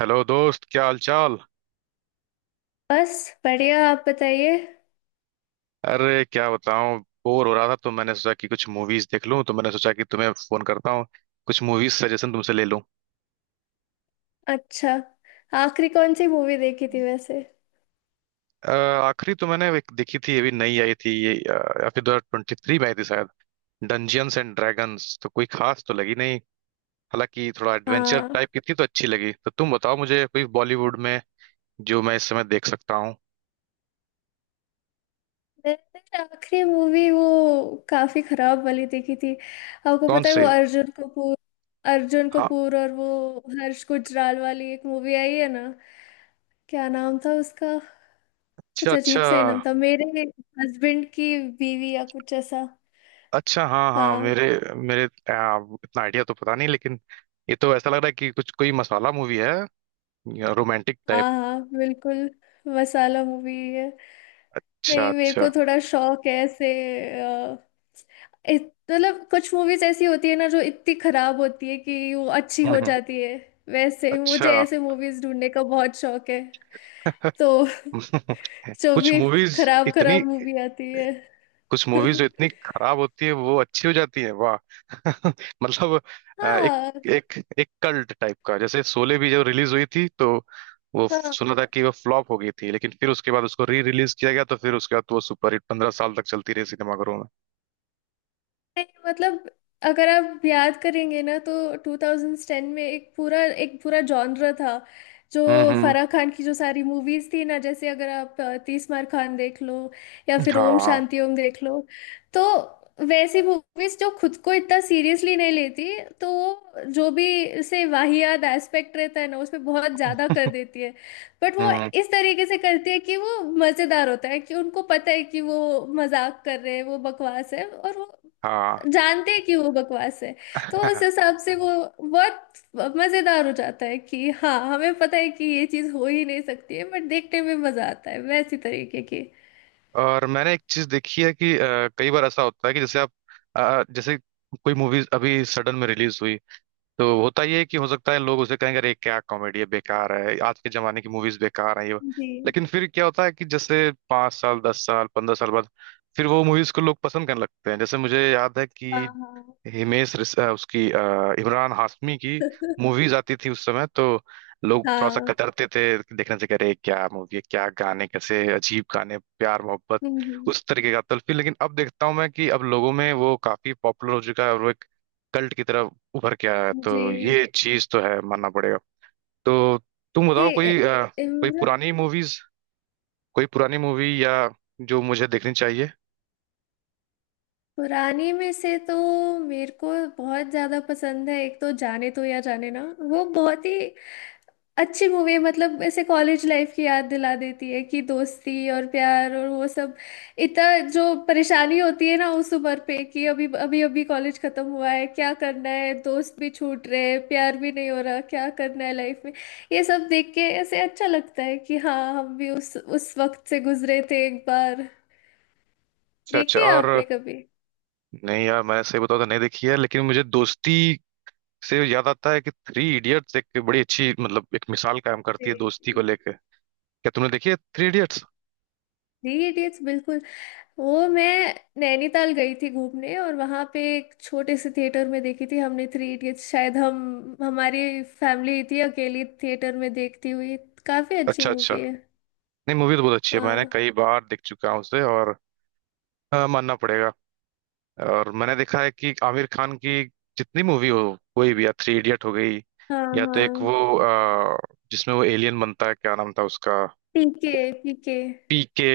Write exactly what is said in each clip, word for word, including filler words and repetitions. Hello दोस्त, क्या हाल चाल। बस। बढ़िया, आप बताइए। अरे क्या बताऊं, बोर हो रहा था तो मैंने सोचा कि कुछ मूवीज देख लूं, तो मैंने सोचा कि तुम्हें फोन करता हूं, कुछ मूवीज सजेशन तुमसे ले लूं। अच्छा, आखिरी कौन सी मूवी देखी थी वैसे? अ, आखिरी तो मैंने एक देखी थी, अभी नई आई थी ये, अ, या फिर दो हज़ार तेईस में आई थी शायद, डंजियंस एंड ड्रैगन्स। तो कोई खास तो लगी नहीं, हालांकि थोड़ा एडवेंचर हाँ, टाइप की थी तो अच्छी लगी। तो तुम बताओ मुझे कोई बॉलीवुड में जो मैं इस समय देख सकता हूँ। मैंने आखिरी मूवी वो काफी खराब वाली देखी थी। आपको कौन पता है वो से? अर्जुन कपूर, अर्जुन हाँ। कपूर और वो हर्ष गुजराल वाली एक मूवी आई है ना? क्या नाम था उसका? अच्छा कुछ अच्छा। अजीब सा ही नाम था। मेरे हस्बैंड की बीवी या कुछ ऐसा। अच्छा, हाँ हाँ, हाँ मेरे मेरे आ, इतना आइडिया तो पता नहीं, लेकिन ये तो ऐसा लग रहा है कि कुछ कोई मसाला मूवी है, रोमांटिक टाइप। हाँ, हाँ बिल्कुल मसाला मूवी है। अच्छा नहीं, मेरे अच्छा। को थोड़ा शौक है ऐसे। अ, इत- मतलब कुछ मूवीज ऐसी होती है ना जो इतनी खराब होती है कि वो अच्छी हम्म हो हम्म। जाती है। वैसे मुझे अच्छा। ऐसे मूवीज ढूंढने का बहुत शौक है तो जो कुछ भी मूवीज, खराब इतनी, खराब मूवी आती है। कुछ मूवीज जो इतनी खराब होती है वो अच्छी हो जाती है, वाह। मतलब, आ, एक, हाँ एक एक कल्ट टाइप का, जैसे शोले भी जब रिलीज हुई थी तो वो हाँ। सुना था कि वो फ्लॉप हो गई थी, लेकिन फिर उसके बाद उसको री रिलीज किया गया, तो फिर उसके बाद वो सुपर हिट पंद्रह साल तक चलती रही सिनेमाघरों में। नहीं, मतलब अगर आप याद करेंगे ना तो ट्वेंटी टेन में एक पूरा एक पूरा जॉनर था जो हम्म हम्म। फराह खान की जो सारी मूवीज थी ना। जैसे अगर आप अ, तीस मार खान देख लो या फिर ओम हाँ। शांति ओम देख लो। तो वैसी मूवीज जो खुद को इतना सीरियसली नहीं लेती, तो वो जो भी से वाहियात एस्पेक्ट रहता है ना उसमें बहुत ज्यादा कर देती है। बट वो हम्म। इस तरीके से करती है कि वो मजेदार होता है, कि उनको पता है कि वो मजाक कर रहे हैं, वो बकवास है और वो हाँ। जानते हैं कि वो बकवास है। तो उस हिसाब से वो बहुत मजेदार हो जाता है कि हाँ हमें पता है कि ये चीज हो ही नहीं सकती है, बट देखने में मजा आता है वैसी तरीके की। और मैंने एक चीज देखी है कि अ, कई बार ऐसा होता है कि जैसे आप, अ, जैसे कोई मूवी अभी सडन में रिलीज हुई, तो होता ये है कि हो सकता है लोग उसे कहेंगे अरे क्या कॉमेडी है, बेकार है, आज के जमाने की मूवीज बेकार है ये वो।" जी। लेकिन फिर क्या होता है कि जैसे पाँच साल, दस साल, पंद्रह साल बाद फिर वो मूवीज को लोग पसंद करने लगते हैं। जैसे मुझे याद है हाँ कि हाँ हिमेश रेश- अ, उसकी, अ, इमरान हाशमी की मूवीज हम्म। आती थी उस समय, तो लोग थोड़ा सा हाँ, कतरते थे देखने से, कह रहे क्या मूवी है, क्या गाने, कैसे अजीब गाने, प्यार मोहब्बत हम्म उस तरीके का तल्फी। लेकिन अब देखता हूँ मैं कि अब लोगों में वो काफी पॉपुलर हो चुका है और वो एक कल्ट की तरह उभर के आया है। हम्म, जी तो ये चीज तो है, मानना पड़ेगा। तो तुम जी। बताओ इ- कोई अ, कोई इमरान। पुरानी मूवीज, कोई पुरानी मूवी या जो मुझे देखनी चाहिए। पुरानी में से तो मेरे को बहुत ज्यादा पसंद है एक, तो जाने तो या जाने ना। वो बहुत ही अच्छी मूवी है, मतलब ऐसे कॉलेज लाइफ की याद दिला देती है कि दोस्ती और प्यार और वो सब। इतना जो परेशानी होती है ना उस उम्र पे कि अभी अभी अभी कॉलेज खत्म हुआ है, क्या करना है, दोस्त भी छूट रहे हैं, प्यार भी नहीं हो रहा, क्या करना है लाइफ में। ये सब देख के ऐसे अच्छा लगता है कि हाँ हम भी उस उस वक्त से गुजरे थे एक बार। अच्छा अच्छा, देखिए और? आपने कभी? नहीं यार, मैंने सही बताऊं तो नहीं देखी है, लेकिन मुझे दोस्ती से याद आता है कि थ्री इडियट्स एक बड़ी अच्छी, मतलब एक मिसाल कायम करती जी है दोस्ती को लेके। क्या तुमने देखी है थ्री इडियट्स? जी, इडियट्स बिल्कुल। वो मैं नैनीताल गई थी घूमने और वहां पे एक छोटे से थिएटर में देखी थी हमने थ्री इडियट्स। शायद हम, हमारी फैमिली थी अकेली थिएटर में देखती हुई। काफी अच्छी अच्छा अच्छा। मूवी है। नहीं, मूवी तो बहुत अच्छी है, मैंने हाँ कई बार देख चुका हूँ उसे। और हाँ, मानना पड़ेगा। और मैंने देखा है कि आमिर खान की जितनी मूवी हो कोई भी, या थ्री इडियट हो गई, हाँ। या तो एक हाँ वो अ, जिसमें वो एलियन बनता है, क्या नाम था उसका? PK. PK. P K.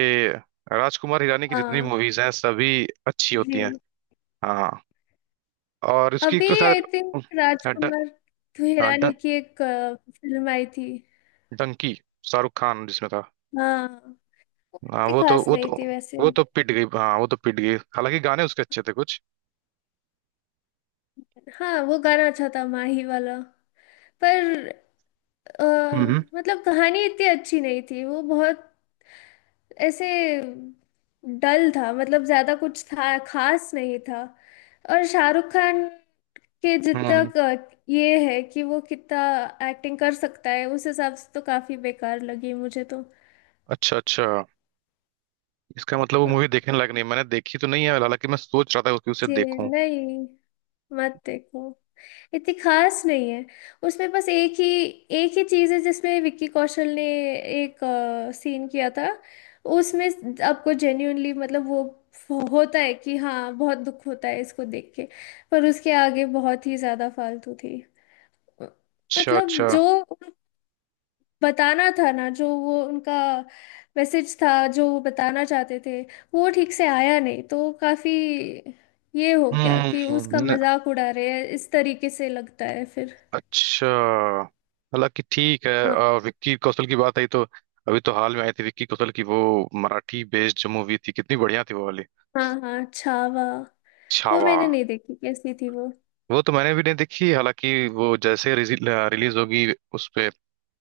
Rajkumar Hirani की जितनी हाँ। मूवीज हैं सभी अच्छी होती हैं। जी। हाँ। और इसकी एक अभी तो शायद, आई थिंक हाँ, ड- राजकुमार हाँ, हिरानी ड- की एक फिल्म आई थी। डंकी, शाहरुख खान जिसमें था। हाँ वो हाँ, इतनी वो तो खास वो नहीं तो थी वैसे। वो तो पिट गई, हाँ, वो तो पिट गई, हालांकि गाने उसके अच्छे थे कुछ। हाँ वो गाना अच्छा था माही वाला। पर अ, हम्म मतलब कहानी इतनी अच्छी नहीं थी, वो बहुत ऐसे डल था, मतलब ज्यादा कुछ था, खास नहीं था। और शाहरुख खान के जितना हम्म। क- ये है कि वो कितना एक्टिंग कर सकता है, उस हिसाब से तो काफी बेकार लगी मुझे तो। अच्छा अच्छा, इसका मतलब वो मूवी हाँ, देखने लायक नहीं है। मैंने देखी तो नहीं है, हालांकि मैं सोच रहा था कि उसे जी। देखूं। नहीं, मत देखो, इतनी खास नहीं है। उसमें बस एक ही एक ही चीज़ है जिसमें विक्की कौशल ने एक सीन किया था। उसमें आपको जेन्यूनली, मतलब वो फ- होता है कि हाँ, बहुत दुख होता है इसको देख के। पर उसके आगे बहुत ही ज़्यादा फालतू थी। अ, अच्छा मतलब अच्छा। जो बताना था ना, जो वो उनका मैसेज था जो वो बताना चाहते थे वो ठीक से आया नहीं, तो काफ़ी ये हो गया कि हम्म। उसका न- मजाक उड़ा रहे हैं इस तरीके से लगता है फिर। अच्छा, हालांकि ठीक है। अ, विक्की कौशल की बात आई तो अभी तो हाल में आई थी विक्की कौशल की वो मराठी बेस्ड जो मूवी थी, कितनी बढ़िया थी वो वाली। हाँ हाँ, छावा। वो छावा। मैंने नहीं देखी, कैसी थी वो? वो तो मैंने भी नहीं देखी, हालांकि वो जैसे रिलीज होगी उस पे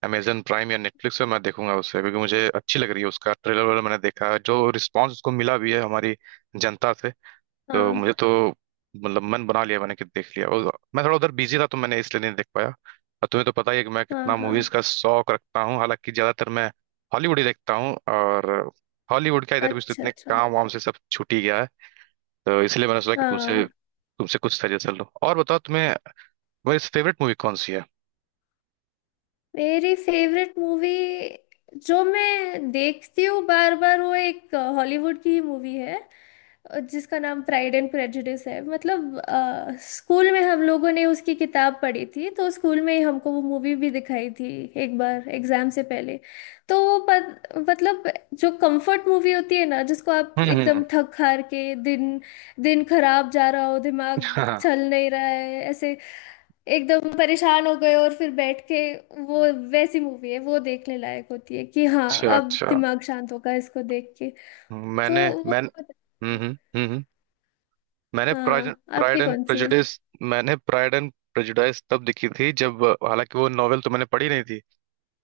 अमेजन प्राइम या नेटफ्लिक्स पे मैं देखूंगा उसे, क्योंकि मुझे अच्छी लग रही है, उसका ट्रेलर वगैरह मैंने देखा है, जो रिस्पांस उसको मिला भी है हमारी जनता से। तो हाँ मुझे तो, मतलब मन बना लिया मैंने कि देख लिया, और मैं थोड़ा उधर बिजी था तो मैंने इसलिए नहीं देख पाया। और तुम्हें तो पता ही है कि मैं हाँ कितना मूवीज हाँ। का शौक रखता हूँ, हालांकि ज्यादातर मैं हॉलीवुड ही देखता हूँ। और हॉलीवुड का इधर भी तो अच्छा इतने अच्छा। काम वाम से सब छूट ही गया है। तो इसलिए मैंने सोचा कि तुमसे हाँ, तुमसे कुछ सजेशन लो, और बताओ तुम्हें वैसे फेवरेट मूवी कौन सी है? मेरी फेवरेट मूवी जो मैं देखती हूँ बार बार, वो एक हॉलीवुड की ही मूवी है और जिसका नाम प्राइड एंड प्रेजुडिस है। मतलब अ, स्कूल में हम लोगों ने उसकी किताब पढ़ी थी, तो स्कूल में ही हमको वो मूवी भी दिखाई थी एक बार एग्जाम से पहले। तो वो पत, मतलब जो कंफर्ट मूवी होती है ना जिसको आप हम्म एकदम हम्म। थक हार के, दिन दिन खराब जा रहा हो, दिमाग हाँ। चल नहीं रहा है ऐसे, एकदम परेशान हो गए और फिर बैठ के वो, वैसी मूवी है वो, देखने लायक होती है कि हाँ अच्छा अब अच्छा। दिमाग शांत होगा इसको देख के। तो मैंने वो मैंने बहुत अच्छी हम्म है। हम्म हम्म, हम्म। मैंने हाँ प्राइड आपकी एंड कौन सी है? प्रेजुडिस मैंने प्राइड एंड प्रेजुडिस तब देखी थी, जब हालांकि वो नॉवेल तो मैंने पढ़ी नहीं थी,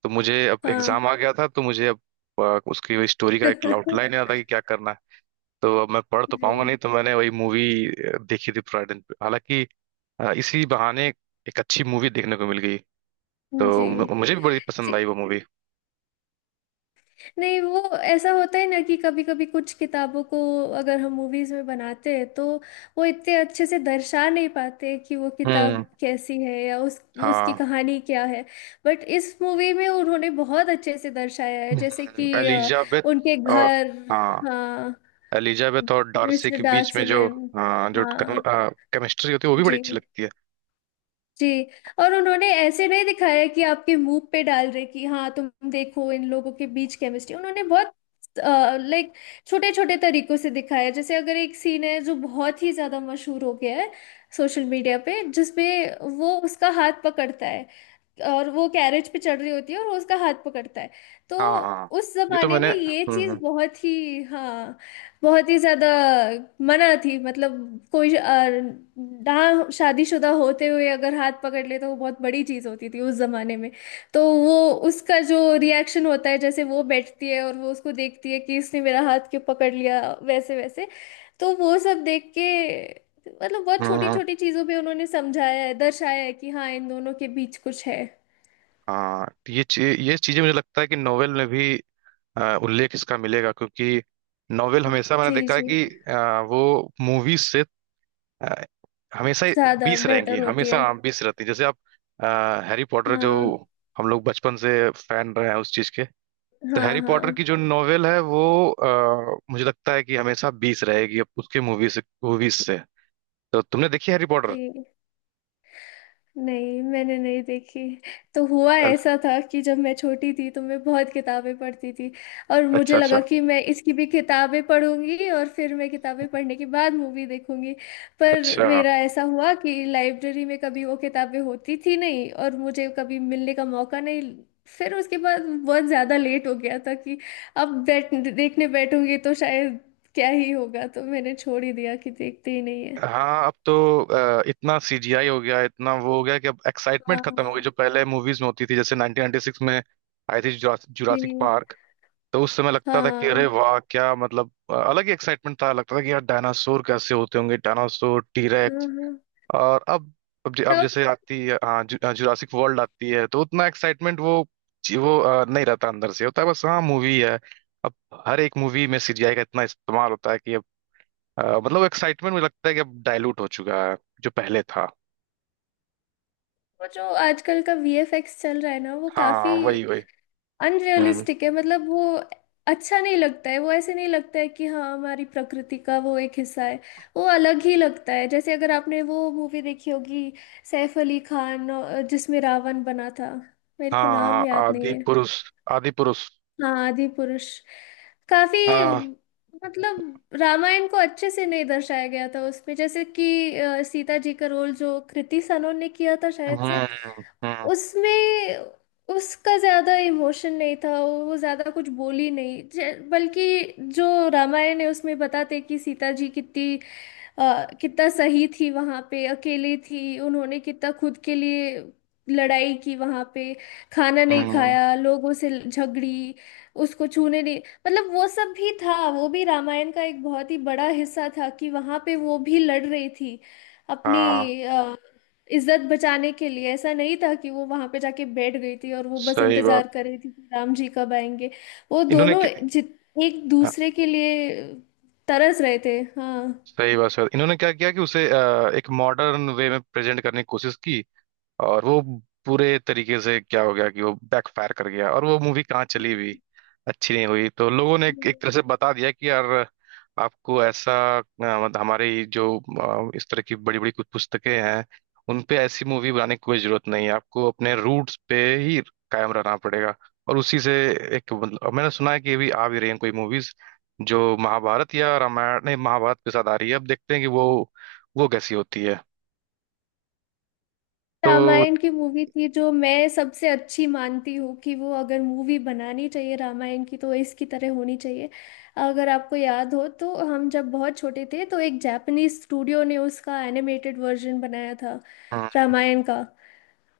तो मुझे अब हाँ। एग्जाम आ गया था, तो मुझे अब अ, उसकी स्टोरी का एक आउटलाइन याद था कि क्या करना है। तो अब मैं पढ़ तो पाऊंगा जी नहीं, तो मैंने वही मूवी देखी थी पूरा दिन पे। हालांकि अ, इसी बहाने एक अच्छी मूवी देखने को मिल गई, जी तो मु- मुझे भी बड़ी जी। पसंद आई वो मूवी। नहीं, वो ऐसा होता है ना कि कभी कभी कुछ किताबों को अगर हम मूवीज में बनाते हैं तो वो इतने अच्छे से दर्शा नहीं पाते कि वो किताब हम्म। कैसी है या उस उसकी हाँ। कहानी क्या है। बट इस मूवी में उन्होंने बहुत अच्छे से दर्शाया है। जैसे हम्म, कि अ, एलिजाबेथ उनके और, घर। हाँ, हाँ एलिजाबेथ और डार्सी मिस्टर के बीच में जो, डासियन। हाँ, जो हाँ केमिस्ट्री होती है वो भी बड़ी जी अच्छी लगती है। जी। और उन्होंने ऐसे नहीं दिखाया कि आपके मुंह पे डाल रहे कि हाँ तुम देखो इन लोगों के बीच केमिस्ट्री। उन्होंने बहुत लाइक छोटे छोटे तरीकों से दिखाया। जैसे अगर एक सीन है जो बहुत ही ज्यादा मशहूर हो गया है सोशल मीडिया पे, जिसमें वो उसका हाथ पकड़ता है और वो कैरेज पे चढ़ रही होती है और वो उसका हाथ पकड़ता है। तो हाँ। हाँ उस ये तो जमाने मैंने, में ये चीज हम्म। बहुत ही, हाँ, बहुत ही ज्यादा मना थी। मतलब कोई अ, ना शादीशुदा होते हुए अगर हाथ पकड़ ले तो वो बहुत बड़ी चीज होती थी उस जमाने में। तो वो उसका जो रिएक्शन होता है, जैसे वो बैठती है और वो उसको देखती है कि इसने मेरा हाथ क्यों पकड़ लिया, वैसे वैसे। तो वो सब देख के, मतलब बहुत छोटी हम्म। छोटी चीजों पे उन्होंने समझाया है, दर्शाया है कि हाँ इन दोनों के बीच कुछ है। हाँ, तो ये चीज, ये चीजें मुझे लगता है कि नोवेल में भी अ, उल्लेख इसका मिलेगा, क्योंकि नोवेल हमेशा मैंने जी देखा जी, है कि अ, वो मूवीज से अ, हमेशा ही ज्यादा बीस बेहतर रहेंगी होती हमेशा। है। हाँ, बीस रहती है। जैसे आप हैरी पॉटर, जो हाँ हम लोग बचपन से फैन रहे हैं उस चीज के, तो हाँ। हैरी पॉटर की हाँ जो नोवेल है वो अ, मुझे लगता है कि हमेशा बीस रहेगी अब उसके मूवीज मूवीज से। तो तुमने देखी हैरी पॉटर? जी। नहीं मैंने नहीं देखी। तो हुआ अच्छा। ऐसा था कि जब मैं छोटी थी तो मैं बहुत किताबें पढ़ती थी और मुझे अच्छा। लगा कि मैं इसकी भी किताबें पढ़ूंगी और फिर मैं किताबें पढ़ने के बाद मूवी देखूंगी। पर अच्छा। मेरा ऐसा हुआ कि लाइब्रेरी में कभी वो किताबें होती थी नहीं और मुझे कभी मिलने का मौका नहीं। फिर उसके बाद बहुत ज़्यादा लेट हो गया था कि अब बैठ देखने बैठूंगी तो शायद क्या ही होगा, तो मैंने छोड़ ही दिया कि देखते ही नहीं है। हाँ, अब तो अ, इतना सीजीआई हो गया, इतना वो हो गया कि अब एक्साइटमेंट खत्म हो गई हाँ। जो पहले मूवीज में होती थी। जैसे नाइन्टीन नाइन्टी सिक्स में आई थी जुरासिक जी पार्क, तो उस समय लगता था कि अरे हाँ वाह, क्या मतलब, अ, अलग ही एक्साइटमेंट था, लगता था कि यार डायनासोर कैसे होते होंगे, डायनासोर हाँ टीरेक्स। हाँ, और अब अब, ज- अब तब। जैसे आती है, हाँ जु, जुरासिक वर्ल्ड आती है तो उतना एक्साइटमेंट वो जी- वो अ, नहीं रहता, अंदर से होता है बस, हाँ मूवी है। अब हर एक मूवी में सीजीआई का इतना इस्तेमाल होता है कि अ, मतलब एक्साइटमेंट मुझे लगता है कि अब डाइल्यूट हो चुका है जो पहले था। वो जो आजकल का वीएफएक्स चल रहा है ना वो काफी हाँ, वही वही। हम्म। अनरियलिस्टिक है। मतलब वो अच्छा नहीं लगता है, वो ऐसे नहीं लगता है कि हाँ हमारी प्रकृति का वो एक हिस्सा है। वो अलग ही लगता है। जैसे अगर आपने वो मूवी देखी होगी, सैफ अली खान, अ, जिसमें रावण बना था, मेरे को नाम हाँ, याद नहीं आदि है। पुरुष, आदि पुरुष। हाँ आदि पुरुष। काफी, हाँ। मतलब रामायण को अच्छे से नहीं दर्शाया गया था उसमें। जैसे कि अ, सीता जी का रोल जो कृति सनोन ने किया था हम्म शायद से, हम्म। उसमें उसका ज्यादा इमोशन नहीं था, वो ज्यादा कुछ बोली नहीं। जे- बल्कि जो रामायण है उसमें बताते कि सीता जी कितनी अ, कितना सही थी, वहां पे अकेली थी, उन्होंने कितना खुद के लिए लड़ाई की वहां पे, खाना नहीं हम्म, खाया, लोगों से झगड़ी, उसको छूने नहीं। मतलब वो सब भी था, वो भी रामायण का एक बहुत ही बड़ा हिस्सा था कि वहां पे वो भी लड़ रही थी अपनी हाँ, इज्जत बचाने के लिए। ऐसा नहीं था कि वो वहां पे जाके बैठ गई थी और वो बस सही बात। इंतजार कर रही थी कि राम जी कब आएंगे। वो इन्होंने दोनों क्या, जित एक हाँ, दूसरे के लिए तरस रहे थे, हाँ। सही बात। सर, इन्होंने क्या किया कि उसे अ, एक मॉडर्न वे में प्रेजेंट करने की कोशिश की, और वो पूरे तरीके से क्या हो गया कि वो बैकफायर कर गया, और वो मूवी कहाँ चली भी, अच्छी नहीं हुई। तो लोगों ने एक एक तरह से बता दिया कि यार आपको ऐसा, अ, मतलब हमारी जो अ, इस तरह की बड़ी बड़ी कुछ पुस्तकें हैं उन पे ऐसी मूवी बनाने की कोई जरूरत नहीं है, आपको अपने रूट्स पे ही कायम रहना पड़ेगा। और उसी से एक, मतलब मैंने सुना है कि अभी आ भी रही हैं कोई मूवीज जो महाभारत, या रामायण नहीं, महाभारत के साथ आ रही है, अब देखते हैं कि वो वो कैसी होती है। तो रामायण की मूवी थी जो मैं सबसे अच्छी मानती हूँ कि वो, अगर मूवी बनानी चाहिए रामायण की तो इसकी तरह होनी चाहिए। अगर आपको याद हो तो हम जब बहुत छोटे थे तो एक जापानीज स्टूडियो ने उसका एनिमेटेड वर्जन बनाया था रामायण का।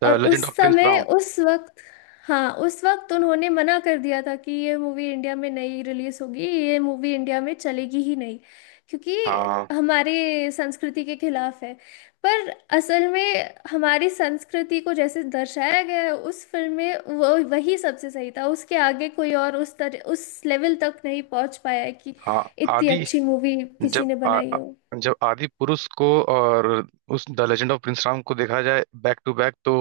और उस लेजेंड ऑफ प्रिंस। समय उस वक्त हाँ उस वक्त, उन्होंने मना कर दिया था कि ये मूवी इंडिया में नहीं रिलीज होगी, ये मूवी इंडिया में चलेगी ही नहीं क्योंकि हाँ हमारे संस्कृति के खिलाफ है। पर असल में हमारी संस्कृति को जैसे दर्शाया गया है उस फिल्म में, वो वही सबसे सही था। उसके आगे कोई और उस तरह उस लेवल तक नहीं पहुंच पाया है कि हाँ। इतनी आदि। अच्छी मूवी किसी जब ने आ, बनाई आ- हो। जब आदि पुरुष को और उस the legend of prince Ram को देखा जाए बैक टू बैक, तो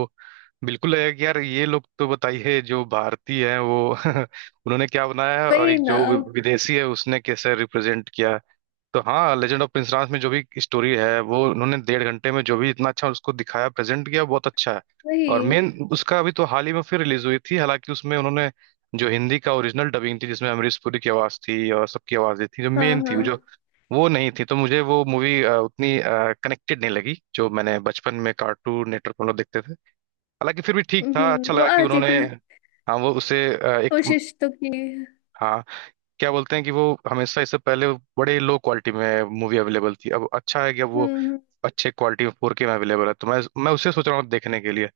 बिल्कुल लगेगा कि यार ये लोग, तो बताइए, जो भारतीय हैं वो उन्होंने क्या बनाया है, और वही एक ना। जो विदेशी है उसने कैसे रिप्रेजेंट किया। तो हाँ, लेजेंड ऑफ प्रिंस में जो भी स्टोरी है वो उन्होंने डेढ़ घंटे में जो भी इतना अच्छा उसको दिखाया, प्रेजेंट किया, बहुत अच्छा है। और वही। मेन उसका अभी तो हाल ही में फिर रिलीज हुई थी, हालांकि उसमें उन्होंने जो हिंदी का ओरिजिनल डबिंग थी जिसमें अमरीश पुरी की आवाज थी और सबकी आवाज थी जो हाँ मेन थी, जो हाँ। वो नहीं थी, तो मुझे वो मूवी उतनी कनेक्टेड नहीं लगी जो मैंने बचपन में कार्टून नेटवर्क पर हम लोग देखते थे। हालांकि फिर भी ठीक था, हम्म, अच्छा वो लगा कि आती उन्होंने, थी। हाँ वो उसे अ, एक, कोशिश तो की। हाँ, क्या बोलते हैं कि वो हमेशा, इससे पहले वो बड़े लो क्वालिटी में मूवी अवेलेबल थी, अब अच्छा है कि अब हम्म वो हम्म, अच्छे क्वालिटी में फोर के में अवेलेबल है, तो मैं मैं उसे सोच रहा हूँ देखने के लिए,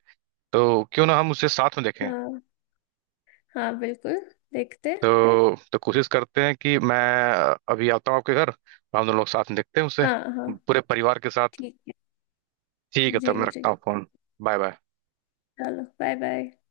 तो क्यों ना हम उसे साथ में देखें। हाँ हाँ बिल्कुल, देखते। तो तो कोशिश करते हैं कि मैं अभी आता हूँ आपके घर, और हम दोनों लोग साथ में देखते हैं उसे, हाँ हाँ। पूरे परिवार के साथ। ठीक है। ठीक है, जी तब मैं जी। रखता हूँ फोन। Bye bye. चलो बाय बाय।